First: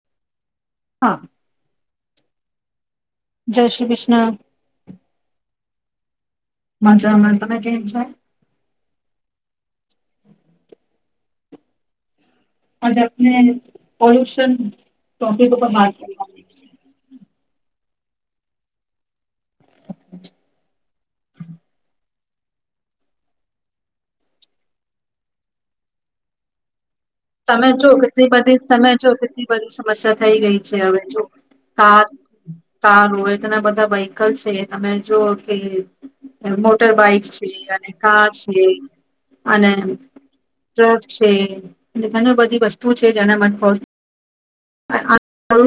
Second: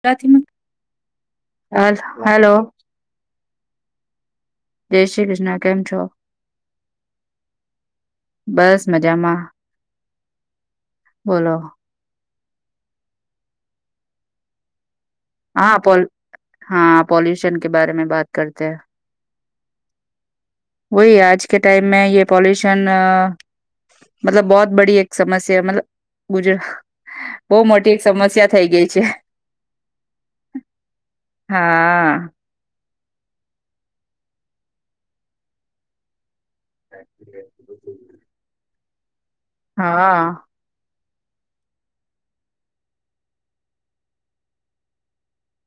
પ્રાથીમ હા હ હલો જય શ્રી કૃષ્ણ જય શ્રી કૃષ્ણ કેમ છો મજા તમે કેમ છ બસ મજામાં બોલો અનેજ આપને પોલ્યુશન ટોપિક ઉપર વાત હાલ કરવાની છે. હા પોલ્યુશન કે બાર મે બાત કરતે [unintelligible] વહી આજ કે ટાાઈમ મે પલ્યુશન મતલબ બહત બડીી એક સમસ્યા મતલબ ગુજરાત તમે જો કેટલી બધી તમે છે જો કેટલી બધી સમસ્યા થઈ ગઈ છે હવે જો કાર હા તાર હો એ તેના બધા વહકલ છે તમે જો કે મોટર બાઈક છે અને કાર છે અને હા છે એ ઘણી બધી વસ્તુ છે જેના મ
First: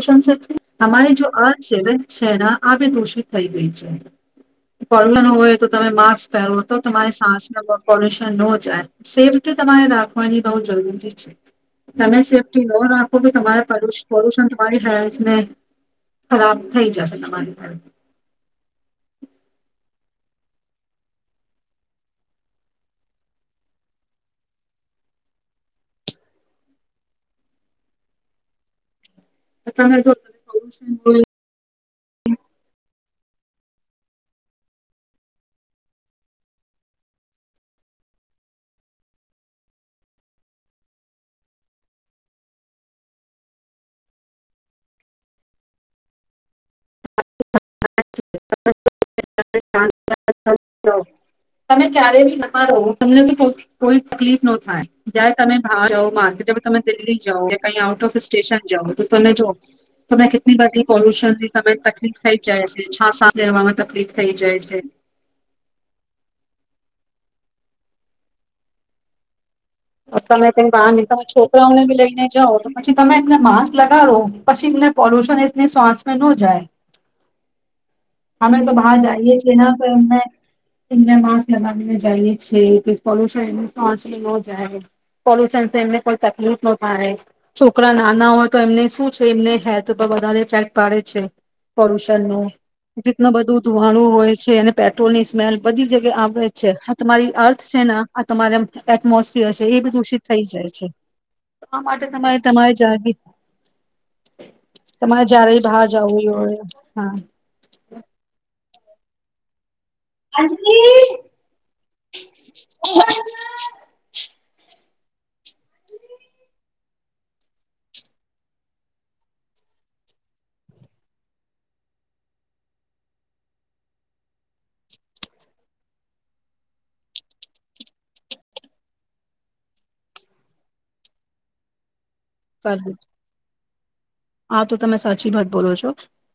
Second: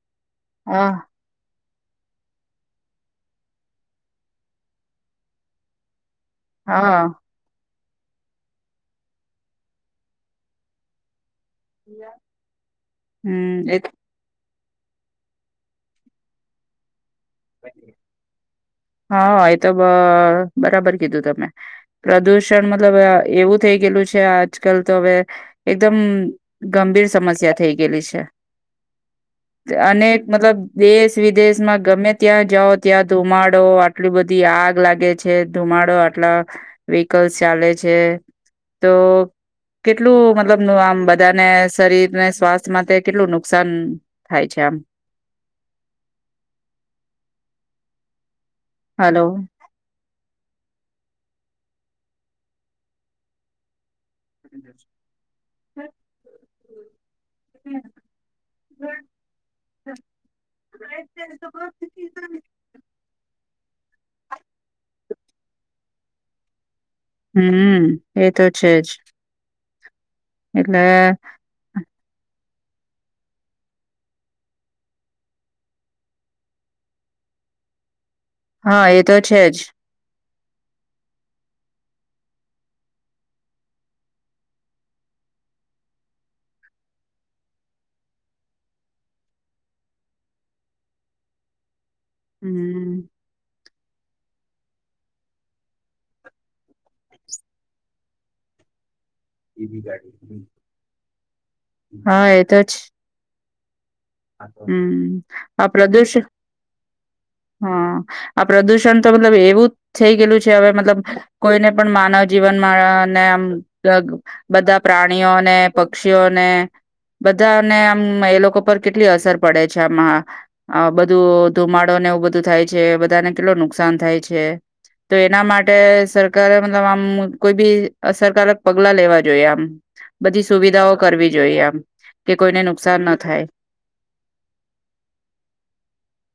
કોન્સેપ્ટ હા હમા જો આ છે છેના આ બી દોષિત થઈ ગય છે પડવાનું હોય તો તમે માર્ક્સ પહે તો હા તમારી સાસ પોલ્યુશન ન જ સેફ્ટી તમારે રાખવાની બઉ જરૂરી છે છે. તમે સેફ્ટી ન રાખો કે તમારે હમ એ પોલ્યુશન તમારી હેલ્થ ને ખરાબ થઈ જશે. મારી સા. હા એ તો બરાબર કીધું તમે પ્રદુષણ મતલબ એવું થઈ ગયલું છે આજકાલ તો હવે એકદમ ગંભીર સમસ્યા થઈ ગયેલી છે. તમે જો અનેક મતલબ પોલ્યુશન દેશ હોય વિદેશમાં ગમે ત્યાં જાઓ ત્યાં ધુંમાડ આટલી બધી આગ લાગે છે ધુમાડો આટલા વ્હકલ્સ ચાલે છે તો કેટલું મતલબ આમ બધાને શરીરને સ્વાસ્થ માટે કેટલું નુકસાન થાય છે આમ. [inaudible] હલો. તમે ક્યારે ન રહો તમને કોઈ તકલીફ ન થાય જયારે તમે બહ જાો માર્કેટ તમે દિલ્લી જા કે ક આઉટ ઓફ સ્ટેશન જાઓ તો તમે જો તમે કેટલી બધી પોલ્યુશન ની તમે જાય છે છાસાવામાં તકલીફ થઈ જાય છે. હમ એ તો છે જ. ઓ મેં તને બહ નનીતા એટલે હ છોકરાઓનેી લઈ જ તો પછી તમે એમને માસ્ક લગાડો પછી એમને પોલ્યુશન એને શ્વાસ ન જાય. હમે તો હા બહાર એ જઈએ છે જ ના તોને એમને માસ્ક લગાવીને જઈએ કે પોલ્યુશનસ લુન એને કોઈ તકલીફ ન થાય છોકરા નાના હોય તો એમને શું છે એમને હેલ્થ પર વધારે ઇફેક્ટ પાડે છે. પોલ્યુશન નું હમ રીતનું બધું. ધુવાણું હોય છે અનેને પેટ્રોલ ની સ્મેલ બધી જગ્યાએ આવેે છે આ તમારી અર્થ છે ને આ તમારે મોસવી હ છે એ બી દૂષિત થઈ જાય છે. આ માટે હા એ તમારે તો જ તમારે જાગી હમ તમારે જ્યારે આ બહાર પ્રદૂષણ જવું હોય હા હા. પ્રદૂષણ તો મતલબ એવું જ થઈ ગયેલું છે હવે મતલબ અંજલી કોઈને પણ માનવ જીવનમાં ને આમ બધા પ્રાણીઓને પક્ષીઓને બધાને આમ એ લોકો પર કેટલી અસર પડે છે આમાં બધું ધુમાડો ને એવું બધું થાય છે બધાને કેટલું નુકસાન થાય છે તો એના માટે સરકારે મતલબ આમ કોઈ બી અસરકારક પગલા લેવા જોઈએ આમ બધી સુવિધાઓ કરવી જોઈએ આમ. કે કોઈને કરવું નુકસાન ન થાય. હા તો તમે સાચી વાત બોલો છો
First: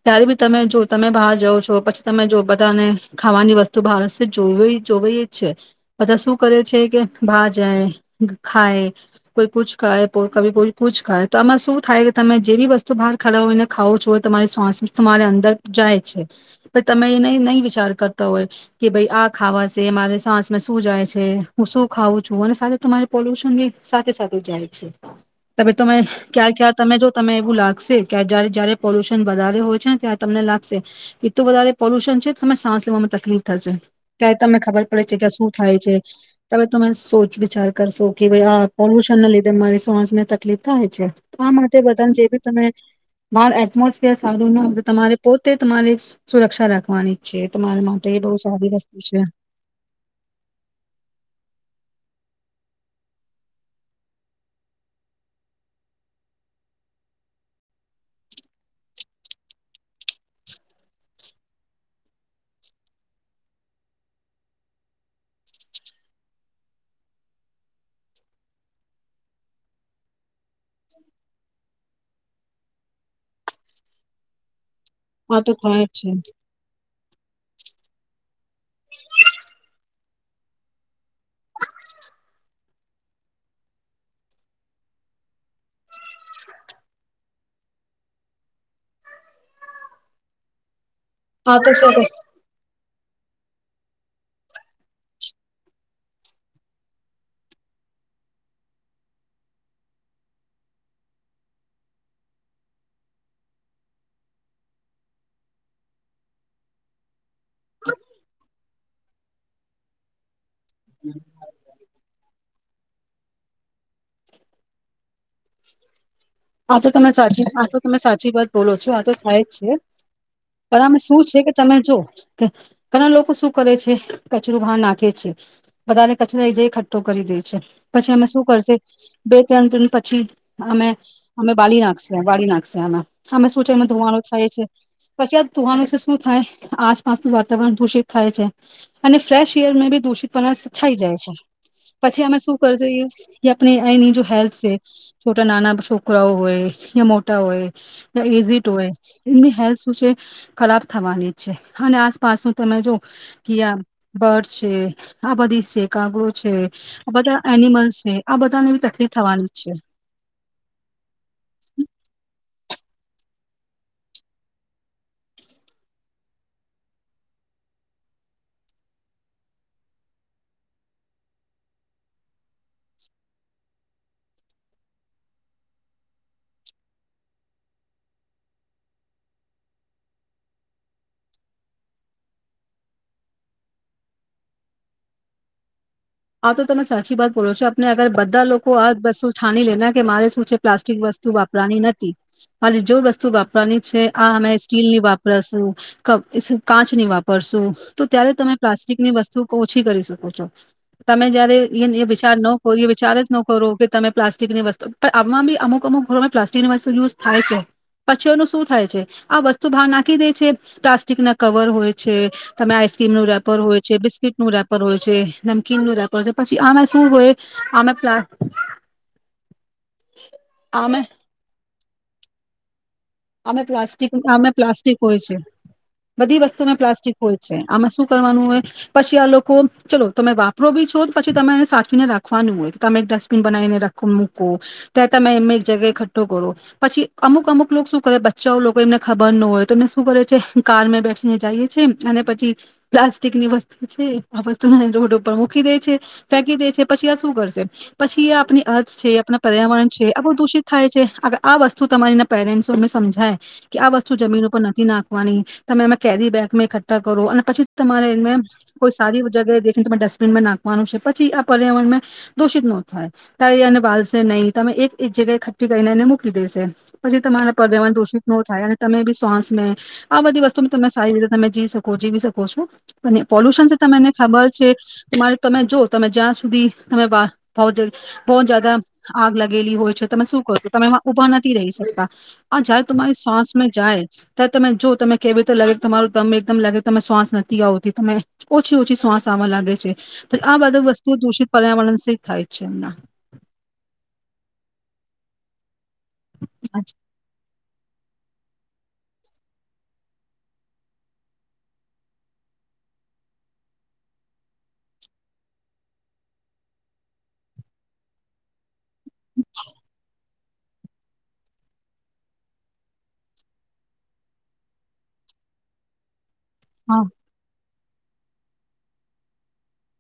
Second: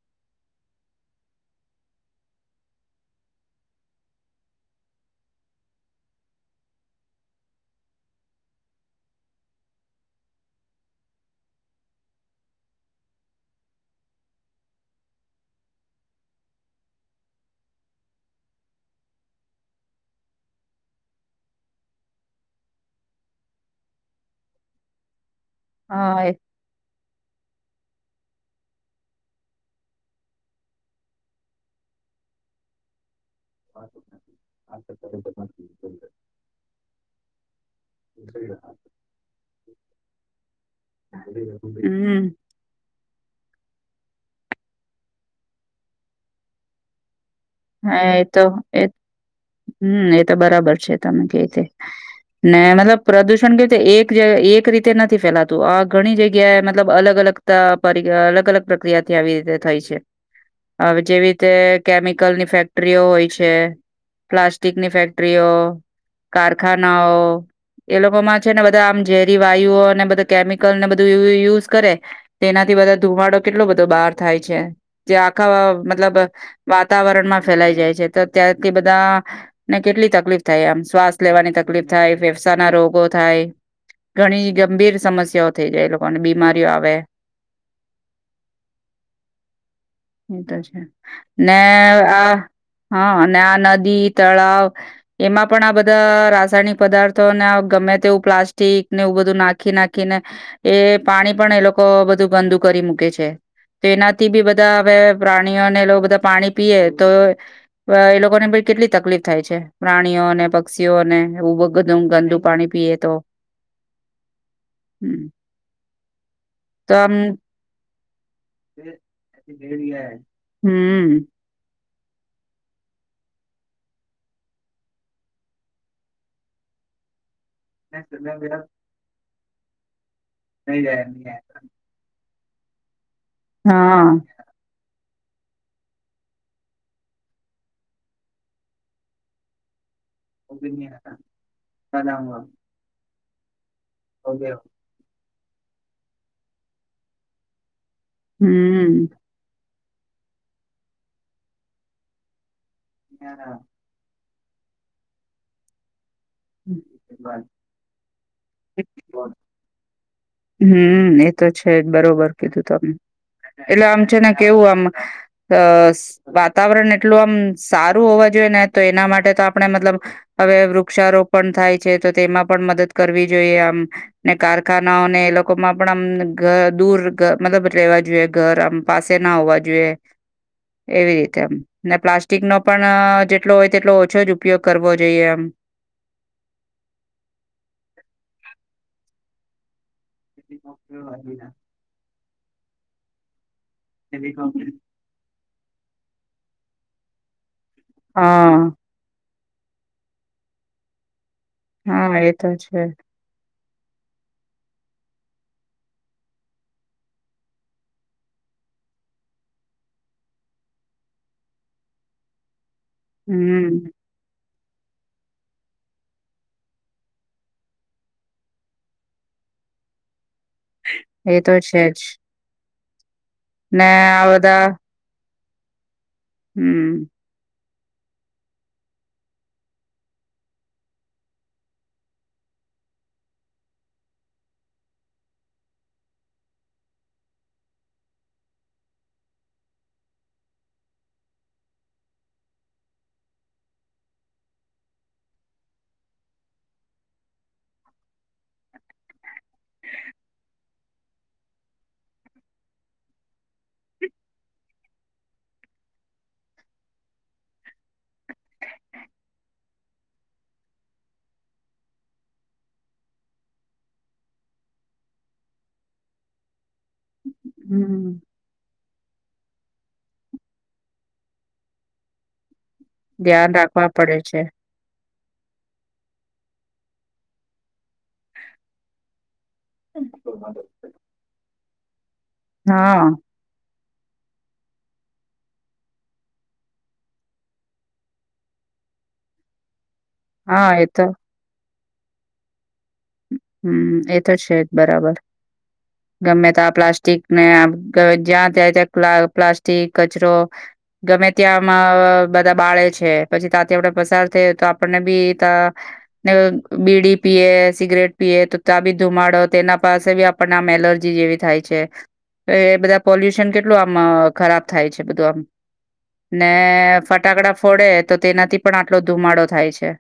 ત્યારે બી તમે જો તમે બહાર જાઓ છો પછી તમે જો બધાને ખાવાની વસ્તુ બહાર જો જોવાઈ જ છે બધા શું કરે છે કે બહાર જાય ખાય કોઈ કુછ ખાય ક કોઈ કુ ખાય તો આમાં શું થાય કે તમે જે બી વસ્તુ તો બહાર ખાડ હોયને ખાવો છો હો તમારી શ્વાસ તમારે અંદર જાય છે પણ તમે એને નહી વિચાર કરતા હોય કે ભાઈ આ ખાવાશે મારે શ્વાસમાં શું જાય છે હું શું ખાવું છું અને સાથે તમારે પોલ્યુશન બી સાથે સાથે જાય છે. તમે તમે હા એ ક્યારે ક્યાર તમે જો તમે એવું લાગે જયારે પોલ્યુશન વધારે હોય છે ને ત્યારે તમને લાગશે એું વધારે પોલ્યુશન છે તમે સાસ લેવામાં તકલીફ થશે ક તમને ખબર પડે છે કે શું થાય છે હવે તમે સોચ વિચાર કરશો કે ભાઈ આ પોલ્યુશન ના લીધે મારી શ્વાસમાં તકલીફ થાય તો આ માટે બધાને હમ જે [unintelligible] બાર એટમોસફિયર સારું ના હો તમારે પોતે તમારે સુરક્ષા રાખવાની છે તમારા માટે હા એ બહુ તો સારી એ વસ્તુ છે હમ એતો બરાબર છે તમે કેતે ને મતલબ પ્રદુષણ કેવી રીતે એક એક રીતે નથી ફેલાતું આ ઘણી જગ્યાએ મતલબ અલગ અલગ અલગ અલગ પ્રક્રિયાથી આવી રીતે થઈ છે હ જેવી રીતે કેમ કલની ફેક્ટરીઓ હોય છે પ્લાસ્ટિકની ફેક્ટરીઓ કારખાનાઓ એ લોકોમાં છે ને બધા આમ ઝેરી વાયુઓ અનેને બધ કેમિકલને બધું યુઝ કરે તેનાથી બધા ધુમાડો કેટલો બધો બહાર થાય છે જે આ તો આખા થાય મતલબ જ વાત છે વાતાવરણ માં ફેલાઈ જાય છે તારથી બધા ને કેટલી તક તકલીફ થાય આમ શ્વાસ લેવાની તકલીફ થાય ફેફસા ના રોગો થાય ઘણી ગંભીર સમસ્યાઓ થઈ જાય એ લોકોને બીમારીઓ આવે એતો છે ને આ તો આ હા અને આ નદી તળાવ એમાં પણ આ બધા રાસાયણિક પદાર્થોને ગમે તેવું પ્લાસ્ટિકને એવું બધું નાખી નાખીને એ પાણી પણ એ લોકો બધું ગંદુ કરી મૂકે છે તો એનાથી બી બધા હવે પ્રાણીઓને એ લોકો બધા પાણી પીએ તો એ લોકોને પણ કેટલી તકલીફ થાય છે પ્રાણીઓ અને પક્ષીને એવું બગ મ ગંદુ પાણી પીએ તો હમ આ તો તમે સાચી આ તો તમે સાચી વાત બોલો છો આ તો થાય જ છે પણમે શું હમ છે કે તમે જો કે ઘણા લોકો શું કરે છે કચરોું ભા નાખે છે બધાને કચરા જ ખઠ્ટો કરી દે છે પછી એમે શું કરશે બે ત્રણ ત્રણ પછી નહી જ ન આ ડી નાખશે વાળડી નાખશે એમાં અમે શું છે એમાં હા ધોવાનુંું થાય છે પછી આ તવાનું છે શું થાય આસપાસનું વાતાવરણ દૂષિત થાય છે અને ફ્રેશ એર બી દૂષિતપ છઇ જાય છે પછી અમે શું કરજઈએ આપ આની જો હેલ્થ છે છોટા નાના છો કુકરાઓ હોય યા મોટા હોય ઝી ટુ હ હમ ઇી હેલ્પ શ છે ખરાબ થવાની જ છે અને આસપાસનું તમે જો કે આ બર્ડ છે આ બધી છે કાગુ છે આ બધા એનિમલ્ છે. આ બધા [unintelligible] હમ એતો છે જ બરોબર કીધું. એટલે આમ છે ને કેવું આમ વાતાવરણ એટલું આમ સારું હોવા જોઈએ ને તો એના માટે તો આપણે મતલબ હવે વૃક્ષારોપણ થાય છે. તો તેમાં પણ મદદ કરવી જોઈએ. આમ ને કારખાના ને એ લોકોમાં પણમ દૂર મતલબ લેવા જોઈએ ઘર આમ પાસે ના હોવા જોઈએ. એવી રીતેમ. ને પ્લાસ્ટિક નો પણ જેટલો હોય તેટલો ઓછો જ ઉપયોગ કરવો જોઈએ એમ. આ તો તમે સાચી વાત બોલો છો. આપને અગર બધા લોકો આ બસો [unintelligible] કે મારે શું છે પ્લાસ્ટિક વસ્તુ વાપરવાની નથી. [unintelligible] ની છે. આ અમે સ્ટીલ ની વાપ. [unintelligible] તો ત્યારે તમે હા પ્લાસ્ટિકની વસ્તુ. શું ઓછી કરી શકો છો. તમે જ. હા એ વિચાર તો નો હો છે વિચાર જ નો. ખો કે તમે પ્લાસ્ટિકની વસ્તુ પણ આમાં બી અમુક અમુક ઘરોમાં પ્લાસ્ટિકની વસ્તુ યુઝ થાય છે. પછી એનું શું થાય છે. આ વસ્તુ બહાર નાખી દે છે પ્લાસ્ટિક ના કવર હોય છે. તમે આઈસ્ક્રીમ ન રેપર હોય હમ છે. બિસ્કીટનું રેપર. [inaudible] કમ રતો છે પછી આમે શું હોય આમે્ એતો છે જ. અમે ને પ્લાસ્ટ્ટિક આ અમે બધા પ્લાસ્ટ્ટિક હોય છે. બધી વસ્તુ માં હમ્મ, પ્લાસ્ટિક હોય છે. આમાં શું કરવાનું હોય પછી આ લોકો ચલો તમે વાપરો બી છો. પછી તમે એને સાચવીને રાખવાનું હોય કે તમે એક ડસ્ટબિન બનાવીનેખ મૂકો ત્યાં તમે એ એક જગ્યાએ એકઠ્ઠો કરો. પછી અમુક અમુક લોકો શું બચ્ચા લોકો એમને ખબર ન હોય તો એમને શું કરે છે કારમાં બેઠીને જઈએ છે અને પછી પ્લાસ્ટિકની વસ્તુ છે આ વસ્તુ રોડ ઉપર મૂકી દે છે ફેકી દે છે પછી આ શું કરશે પછી એ આપણી અર્થ છે આપ પર્યાવરણ છે આપ દૂષિત થાય છે. આ વસ્તુ તમારીના પેરેન્ટ ને સમજાય કે આ વસ્તુ જમીન ઉપર નથી નાખવાની. તમે એમે કેરી બેગમાં એકઠ્ઠા કરો. અને પછી તમારે એને કોઈ સારી જગ્યાને ડસ્ટબિનમાં નાખવાનું છે. પછી આ પર્યાવરણ દોષિત ન થાય. તારે એને બાલશે નહી તમે એક જગ્યાએ એકઠ્ઠી કરીને એને મૂકી દેશે પછી તમા પર્યાવરણ હમ્મ, દોષિત ન થાય અને તમે બી શ્વાસ મે આ બધી વસ્તુ તમે સારી રીતે તમે જી શકો જીવી શકો છો અને ધ્યાન પોલ્યુશન છે રાખવા તમને પડે ખબર છે. તમારે તમે જો તમે જ્યાં સુધી [unintelligible] બહુ જદા આગ લાગેલી હોય છે તમે શું કરો છું? તમેમાં ઉભા નથી થી રહી શકતા આ જાય હા, તમારી શ્વાસ મેં જાય ત તમે જો તમે કેવીતે લાગે તમારું દમ એકદમ લાગે તમે શ્વાસ નથી આવતી, તમે ઓછી-ઓછી શ્વાસ આવવા લાગે છે. આ હા બધા એ તો વસ્તુઓ દુષિત પર્યાવરણ થાય છે એમના હમ એ તો જ છે જ બરાબર ગમે તો આ પ્લાસ્ટિક ને જ્યાં ત્યાં ત્યાં પ્લાસ્ટિક કચરો ગમે ત્યાંમાં બધા બાળે છે. પછી ત્યાતે આપડ પસાર થાય તો આપણને બી તંને બીડી પીએ સિગરેટ પીએ તો તાબી ધુમાડો તેના પાસે ભી આપને આમ એલર્જી જેવી થાય છે, એ બધા પોલ્યુશન કેટલું આમ ખરાબ થાય છે બધું આમ ને હા ફટાકડા ફોડે તો તેનાથી પણ આટલો ધુમાડો થાય છે.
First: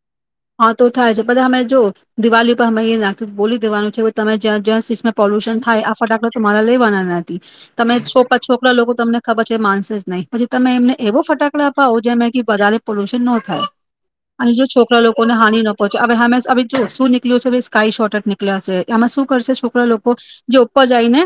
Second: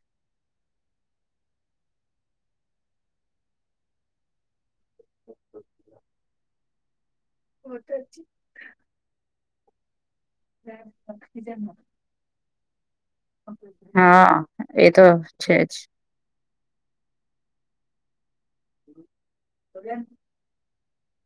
હા તો થાય છે પછા અમે જો દિવાળી પરર અમે એ નાખી બોલી દેવાનું છે તમે જ્યાં સમાં પ પોલ્યશન થાય આ ફટાકડા તો તમારા લ બનાના તમે છોપ છોકરા લોકો તમને ખબર છે માનસે જ નહિ પછી તમે એમને એવો ફટાકડા અપાવો જે કે બધાને પોલ્યુશન ન થાય હા જો છો એ તો લોકોને છે હાિ ન જ પહોચ હવે હમે જો શું? છે સ્કાય શોર્ટ જ નીકળ્યા છે એમાં શું કરશે છોકરા લોકો જાય ને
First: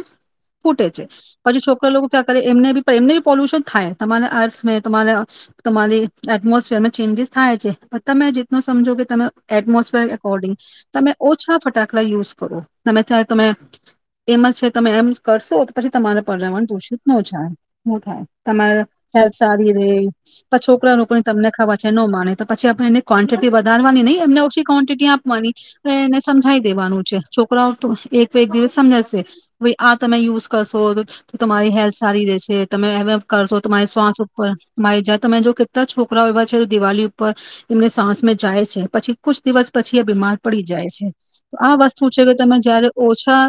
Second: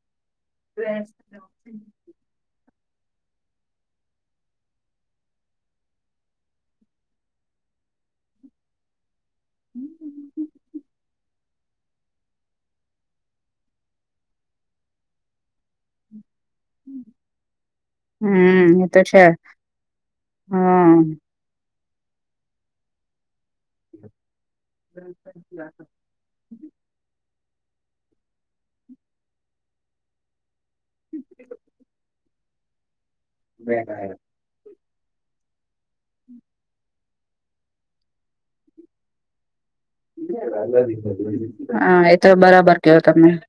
ફૂટે છે પછી છોકરા લોકો ક્યાં કરે. એમને બી પણ એમને બી પોલ્યુશન થાય, તમારા અર્થ મે તમારે તમારી એટમોસફિયરમાં ચેન્જીસ થાય છે પણ તમે જે ન સમજો કે તમે એટમોસફેર અકોર્ડિંગ તમે ઓ અછા ફટાકડા યુઝ કરો તમે ત્યારે તમે એમ જ છે તમે એમ કરશો તો પછી તમારે ર દુષિત ન થાય થાય હમ તમારા એ તો છે હેલ્ સારી ર છોકરા હા છોકરી તમને ખાવા નો માણે તો પછી આપણે એને કો્વાન્ટિટી વધારવાની નહી એમને ઓછી ક્વોન્ટિટી આપવાની એને સમજાઈ દેવાનું છે. છોકરાઓ એક એક દિવસ સમજાશે ભાઈ આ તમે યુઝ કરશો તો તમારી હેલ્થ સારી રહેેશે તમે હવે કરશો તમારી શ્વાસ ઉપર માય જા તમે જો કેત્તા છોકરાઓ એવા છે તો દિવાળી ઉપર એમને સાસ મે જાય છે. પછી કુછ દિવસ પછી એ બીમાર પડી જાય છે. તો આ હા વસ્તુ એ છે હવે તો તમે બરાબર જયારે કેવો તમે ઓછા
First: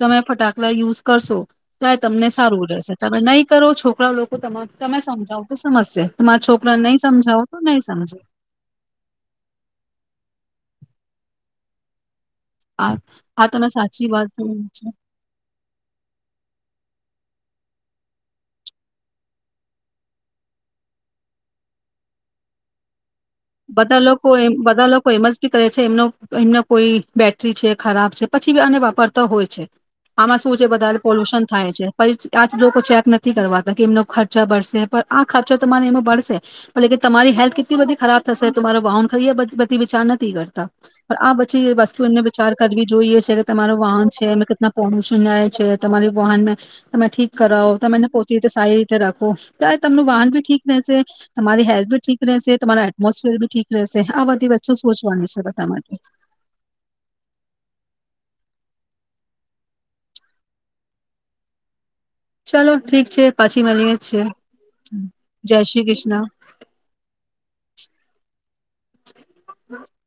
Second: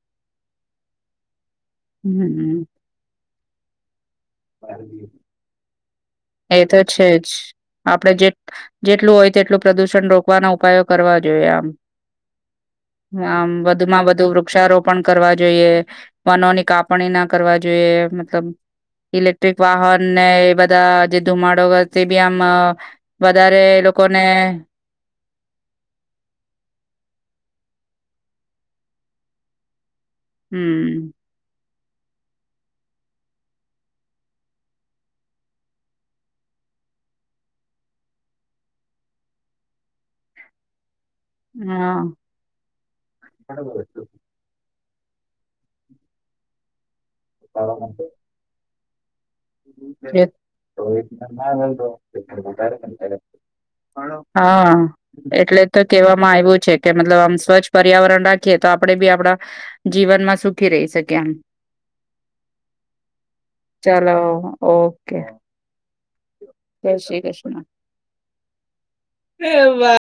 તમે ફટાકડા યુઝ કરશો. તો આય તમને હમ સારું રહેશે તમે નઈ કરો, છોકરાઓ લો તો તમાર-તમે સમજાવ તો સમજશે. તમારા એ છોકરાન તો નઈ છે જ સમજાવ તો નઈ આપડે સમજે જે જેટલું હોય તેટલું પ્રદુષણ રોકવાના ઉપાયો કરવા જોઈએ આમ. આ આ આમ તમે વધુમાં સાચી વધુ વાત કરી છે. વૃક્ષારોપણ કરવા જોઈએ, વનોની કાપણીના કરવા જોઈએ મતલબ ઇલેક્ટ્રિક વાહન ને એ બધા જે ધુમાડો કર તે બી આમ વધારે એ બધા લોકોને લોકો એમ બધા લોકો એમ જ કી કરે છે એમનો-એમનો કોઈ બેટરી છે ખરાબ છે, પછી બી આને વાપરતા હોય છે. આમાં શું છે બધારે હમ પોલુશન થાય છે. પછ આચ લોકો ચેક નથી કરવાતા કે એમનો ખર્ચા બળશે. પણ આ ખર્ચો તો તમારે એમાં બળશે પડ લેકિ તમારી હેલ્થ કેટલી બધી ખરાબ થશે તોમારો બાહન ખરી આ બધ-બધી વિચાર નથી કરતા. પર આ પછી એ હા વસ્તુ એમને વિચાર કરવી જોઈએ છે તમારું વાહન છે અમે કેતના પોલુશન રહે છે, તમારી વોહન મે તમે મેં ઠીક કરાાવ તો મેને પોતી તે સાારી જરાખ ઓફ તા તમનું એ વાહન ભી ઠીક રહેશે, તમારી હેલ્થ ભી ઠીક રહેશે તમારા એટમોસફિયર બી ઠીક રહેશે. આ બધી હા, વસ્તુ સોચવાની છે એટલે બધા તો માટે. કેવામાં આવ્યું છે કે મતલબ આમ સ્વચ્છ પર્યાવરણ રા કે તો આપડે બી આપડા જીવનમાં સુખી રહી શકીએ એમ. ચલો ઠીક છે, પછી મલીએ ચલો છે. ઓકે. જય શ્રી કૃષ્ણ.